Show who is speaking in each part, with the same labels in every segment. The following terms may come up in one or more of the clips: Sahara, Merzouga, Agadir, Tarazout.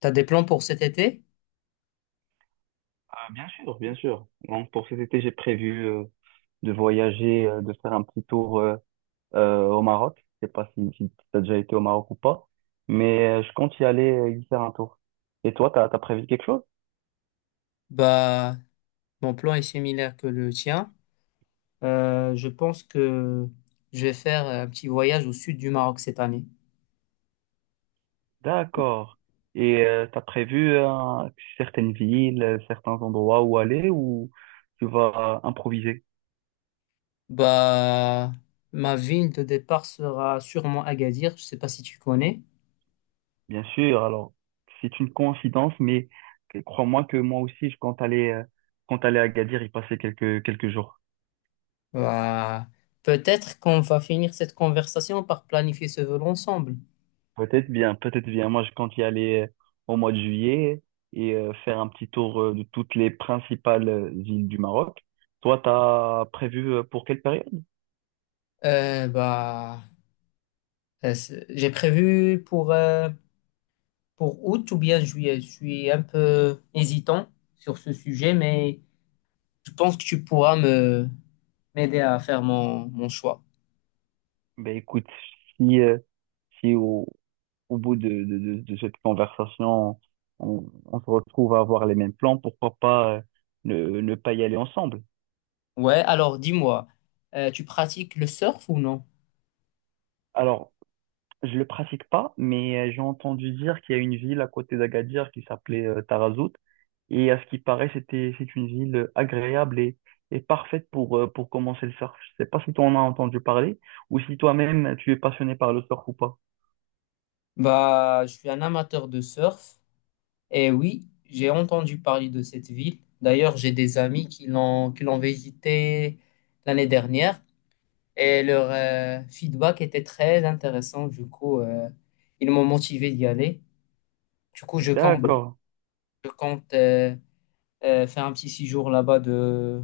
Speaker 1: T'as des plans pour cet été?
Speaker 2: Ah, bien sûr, bien sûr. Donc, pour cet été, j'ai prévu de voyager, de faire un petit tour au Maroc. Je sais pas si tu as déjà été au Maroc ou pas, mais je compte y aller y faire un tour. Et toi, t'as prévu quelque chose?
Speaker 1: Bah, mon plan est similaire que le tien. Je pense que je vais faire un petit voyage au sud du Maroc cette année.
Speaker 2: D'accord. Et tu as prévu certaines villes, certains endroits où aller ou tu vas improviser?
Speaker 1: Bah, ma ville de départ sera sûrement Agadir. Je sais pas si tu connais.
Speaker 2: Bien sûr, alors c'est une coïncidence, mais crois-moi que moi aussi, je compte aller à Agadir y passer quelques jours.
Speaker 1: Bah, peut-être qu'on va finir cette conversation par planifier ce vol ensemble.
Speaker 2: Peut-être bien, peut-être bien. Moi, je compte y aller au mois de juillet et faire un petit tour de toutes les principales villes du Maroc. Toi, t'as prévu pour quelle période?
Speaker 1: Euh, bah, j'ai prévu pour août ou bien juillet. Je suis un peu hésitant sur ce sujet, mais je pense que tu pourras me m'aider à faire mon choix.
Speaker 2: Ben écoute, si, euh, si au bout de cette conversation, on se retrouve à avoir les mêmes plans, pourquoi pas ne pas y aller ensemble?
Speaker 1: Ouais, alors dis-moi, tu pratiques le surf ou non?
Speaker 2: Alors, je le pratique pas, mais j'ai entendu dire qu'il y a une ville à côté d'Agadir qui s'appelait Tarazout. Et à ce qui paraît, c'est une ville agréable et parfaite pour commencer le surf. Je sais pas si tu en as entendu parler ou si toi-même tu es passionné par le surf ou pas.
Speaker 1: Bah, je suis un amateur de surf et oui, j'ai entendu parler de cette ville. D'ailleurs, j'ai des amis qui l'ont visité l'année dernière et leur feedback était très intéressant. Du coup, ils m'ont motivé d'y aller. Du coup, je compte,
Speaker 2: D'accord,
Speaker 1: je compte faire un petit séjour là-bas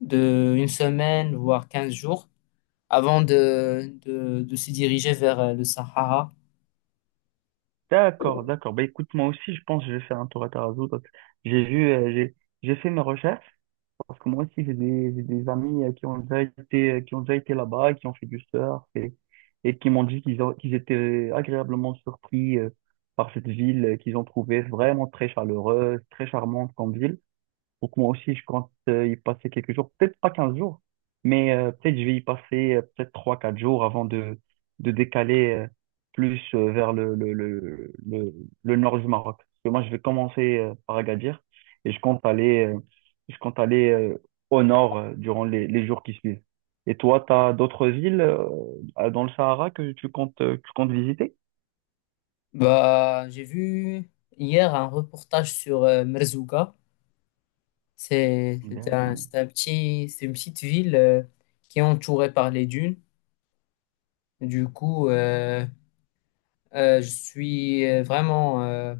Speaker 1: de une semaine, voire 15 jours, avant de se diriger vers le Sahara.
Speaker 2: d'accord, d'accord. Bah écoute, moi aussi, je pense que je vais faire un tour à Tarazout. J'ai vu, euh, j'ai, j'ai fait mes recherches. Parce que moi aussi, j'ai des amis qui ont déjà été, qui ont déjà été là-bas, qui ont fait du surf et qui m'ont dit qu'ils étaient agréablement surpris par cette ville, qu'ils ont trouvé vraiment très chaleureuse, très charmante comme ville. Donc moi aussi, je compte y passer quelques jours, peut-être pas 15 jours, mais peut-être je vais y passer peut-être trois quatre jours avant de décaler plus vers le nord du Maroc. Parce que moi, je vais commencer par Agadir et je compte aller, je compte aller euh, au nord durant les jours qui suivent. Et toi, tu as d'autres villes dans le Sahara que tu comptes visiter?
Speaker 1: Bah, j'ai vu hier un reportage sur Merzouga. C'est, c'est un,
Speaker 2: D'accord.
Speaker 1: c'est un petit, c'est une petite ville qui est entourée par les dunes. Du coup, euh, je suis vraiment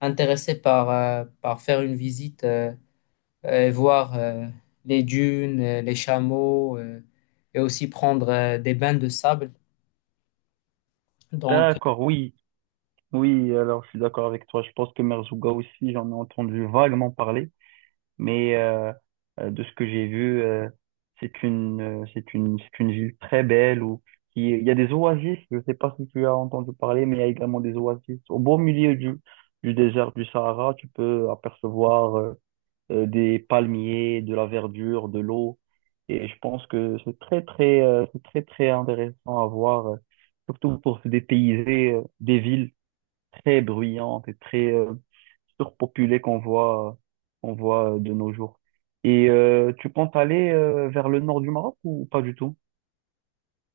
Speaker 1: intéressé par, par faire une visite, et voir les dunes, les chameaux, et aussi prendre des bains de sable. Donc,
Speaker 2: D'accord, oui. Oui, alors je suis d'accord avec toi. Je pense que Merzouga aussi, j'en ai entendu vaguement parler, mais de ce que j'ai vu, c'est une ville très belle où il y a des oasis. Je ne sais pas si tu as entendu parler, mais il y a également des oasis au beau milieu du désert du Sahara. Tu peux apercevoir des palmiers, de la verdure, de l'eau, et je pense que c'est très, très intéressant à voir, surtout pour se dépayser des villes très bruyante et très surpopulée qu'on voit de nos jours. Et tu comptes aller vers le nord du Maroc ou pas du tout?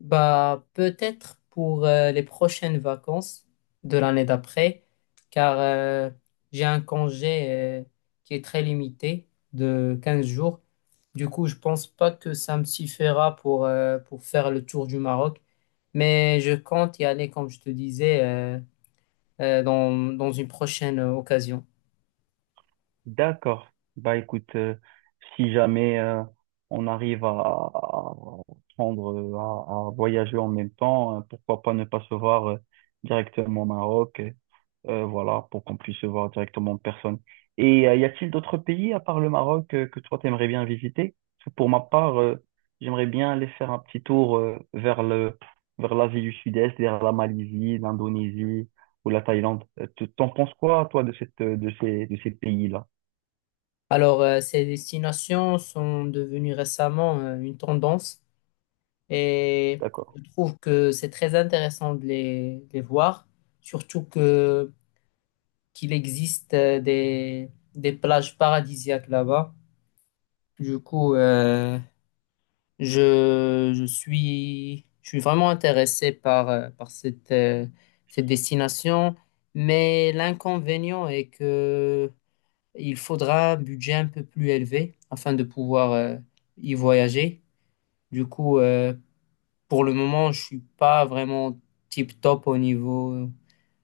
Speaker 1: bah, peut-être pour les prochaines vacances de l'année d'après, car j'ai un congé euh, qui est très limité de 15 jours. Du coup, je pense pas que ça me suffira pour faire le tour du Maroc, mais je compte y aller, comme je te disais, dans une prochaine occasion.
Speaker 2: D'accord. Bah écoute, si jamais on arrive à prendre, à voyager en même temps, pourquoi pas ne pas se voir directement au Maroc. Voilà, pour qu'on puisse se voir directement en personne. Et y a-t-il d'autres pays à part le Maroc que toi t'aimerais bien visiter? Parce que pour ma part, j'aimerais bien aller faire un petit tour vers le vers l'Asie du Sud-Est, vers la Malaisie, l'Indonésie ou la Thaïlande. T'en penses quoi, toi, de cette de ces pays-là?
Speaker 1: Alors, ces destinations sont devenues récemment une tendance.
Speaker 2: Je suis
Speaker 1: Et
Speaker 2: d'accord.
Speaker 1: je trouve que c'est très intéressant de les voir, surtout que qu'il existe des plages paradisiaques là-bas. Du coup, je suis vraiment intéressé par, par cette destination, mais l'inconvénient est que il faudra un budget un peu plus élevé afin de pouvoir y voyager. Du coup, euh, Pour le moment, je suis pas vraiment tip top au niveau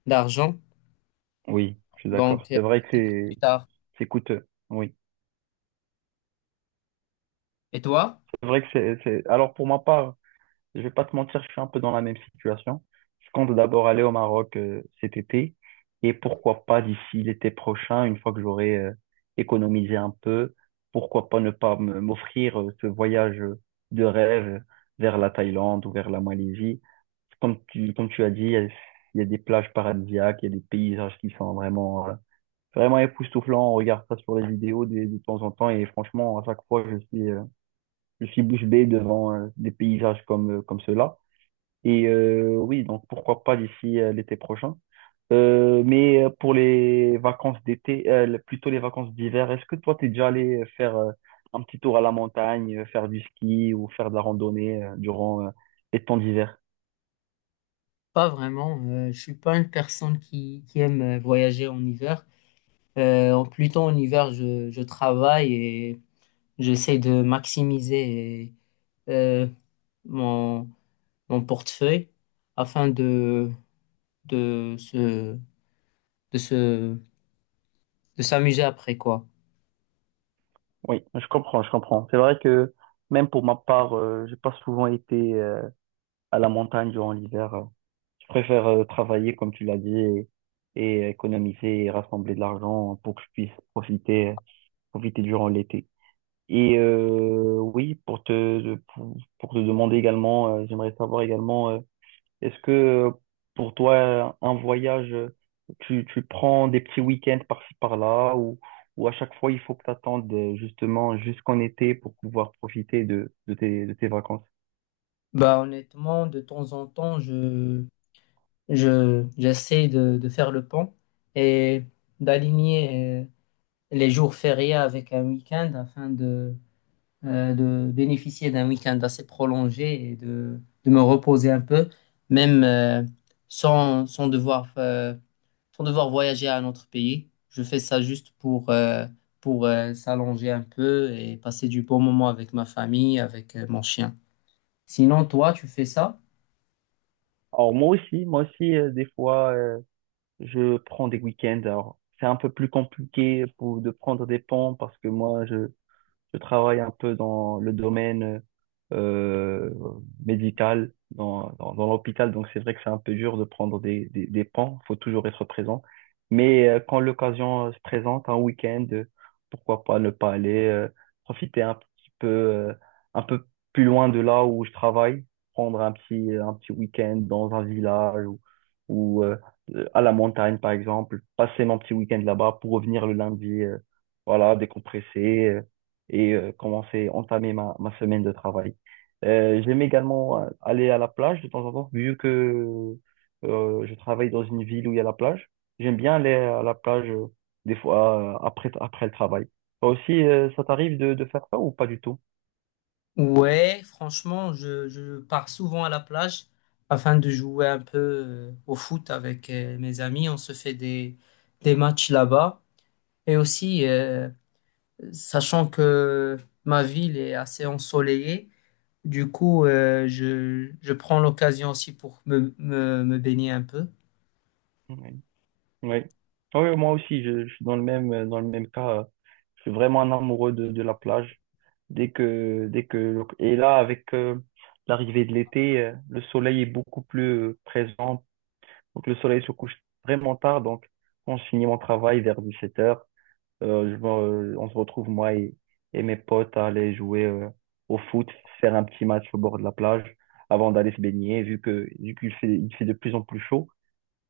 Speaker 1: d'argent,
Speaker 2: Oui, je suis d'accord.
Speaker 1: donc
Speaker 2: C'est vrai que
Speaker 1: peut-être plus tard.
Speaker 2: c'est coûteux. Oui,
Speaker 1: Et toi?
Speaker 2: c'est vrai que c'est. Alors pour ma part. Je vais pas te mentir, je suis un peu dans la même situation. Je compte d'abord aller au Maroc cet été et pourquoi pas d'ici l'été prochain, une fois que j'aurai économisé un peu, pourquoi pas ne pas me- m'offrir ce voyage de rêve vers la Thaïlande ou vers la Malaisie. Comme tu as dit, il y a des plages paradisiaques, il y a des paysages qui sont vraiment, vraiment époustouflants. On regarde ça sur les vidéos de temps en temps et franchement, à chaque fois, je suis bouche bée devant des paysages comme ceux-là. Et oui, donc pourquoi pas d'ici l'été prochain. Pour les vacances d'été, plutôt les vacances d'hiver, est-ce que toi, t'es déjà allé faire un petit tour à la montagne, faire du ski ou faire de la randonnée durant les temps d'hiver?
Speaker 1: Pas vraiment. Je suis pas une personne qui aime voyager en hiver. En Plutôt en hiver, je travaille et j'essaie de maximiser euh, mon, mon portefeuille afin de se de se de s'amuser après quoi.
Speaker 2: Oui, je comprends, je comprends. C'est vrai que même pour ma part, j'ai pas souvent été à la montagne durant l'hiver. Je préfère travailler, comme tu l'as dit, et économiser et rassembler de l'argent pour que je puisse profiter, profiter durant l'été. Et oui, pour te demander également, j'aimerais savoir également, est-ce que pour toi, un voyage, tu prends des petits week-ends par-ci par-là ou à chaque fois, il faut que tu attendes justement jusqu'en été pour pouvoir profiter de tes vacances?
Speaker 1: Bah honnêtement, de temps en temps, j'essaie de faire le pont et d'aligner les jours fériés avec un week-end afin de bénéficier d'un week-end assez prolongé et de me reposer un peu, même sans sans devoir voyager à un autre pays. Je fais ça juste pour s'allonger un peu et passer du bon moment avec ma famille, avec mon chien. Sinon, toi, tu fais ça?
Speaker 2: Alors moi aussi, des fois, je prends des week-ends. Alors c'est un peu plus compliqué de prendre des ponts parce que je travaille un peu dans le domaine euh, médical, dans l'hôpital, donc c'est vrai que c'est un peu dur de prendre des pans, faut toujours être présent. Mais quand l'occasion se présente, un week-end, pourquoi pas ne pas aller profiter un petit peu, un peu plus loin de là où je travaille, prendre un petit week-end dans un village ou, ou euh, à la montagne par exemple, passer mon petit week-end là-bas pour revenir le lundi, voilà, décompresser. Entamer ma semaine de travail. J'aime également aller à la plage de temps en temps, vu que je travaille dans une ville où il y a la plage. J'aime bien aller à la plage des fois après, après le travail. Toi aussi, ça t'arrive de faire ça ou pas du tout?
Speaker 1: Ouais, franchement, je pars souvent à la plage afin de jouer un peu au foot avec mes amis. On se fait des matchs là-bas. Et aussi, sachant que ma ville est assez ensoleillée, du coup, je prends l'occasion aussi pour me baigner un peu.
Speaker 2: Oui. Oui. Oui, moi aussi, je suis dans le même cas. Je suis vraiment un amoureux de la plage. Et là, avec l'arrivée de l'été, le soleil est beaucoup plus présent. Donc le soleil se couche vraiment tard. Donc quand je finis mon travail vers 17h, euh, je me- on se retrouve moi et mes potes à aller jouer au foot, faire un petit match au bord de la plage avant d'aller se baigner. Vu que vu qu'il fait il fait de plus en plus chaud,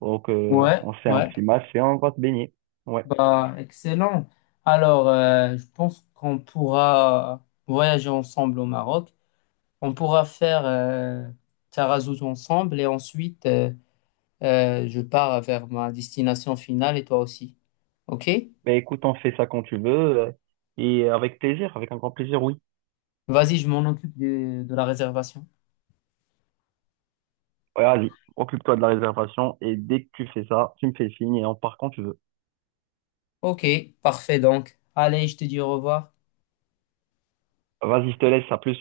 Speaker 2: donc
Speaker 1: Ouais,
Speaker 2: on fait un
Speaker 1: ouais.
Speaker 2: petit match et on va se baigner. Ouais.
Speaker 1: Bah, excellent. Alors, je pense qu'on pourra voyager ensemble au Maroc. On pourra faire Tarazout ensemble et ensuite je pars vers ma destination finale et toi aussi. Ok?
Speaker 2: Ben écoute, on fait ça quand tu veux euh, et avec plaisir, avec un grand plaisir, oui.
Speaker 1: Vas-y, je m'en occupe de la réservation.
Speaker 2: Ouais, vas-y, occupe-toi de la réservation et dès que tu fais ça, tu me fais signe et on part quand tu veux.
Speaker 1: Ok, parfait donc. Allez, je te dis au revoir.
Speaker 2: Vas-y, je te laisse, à plus.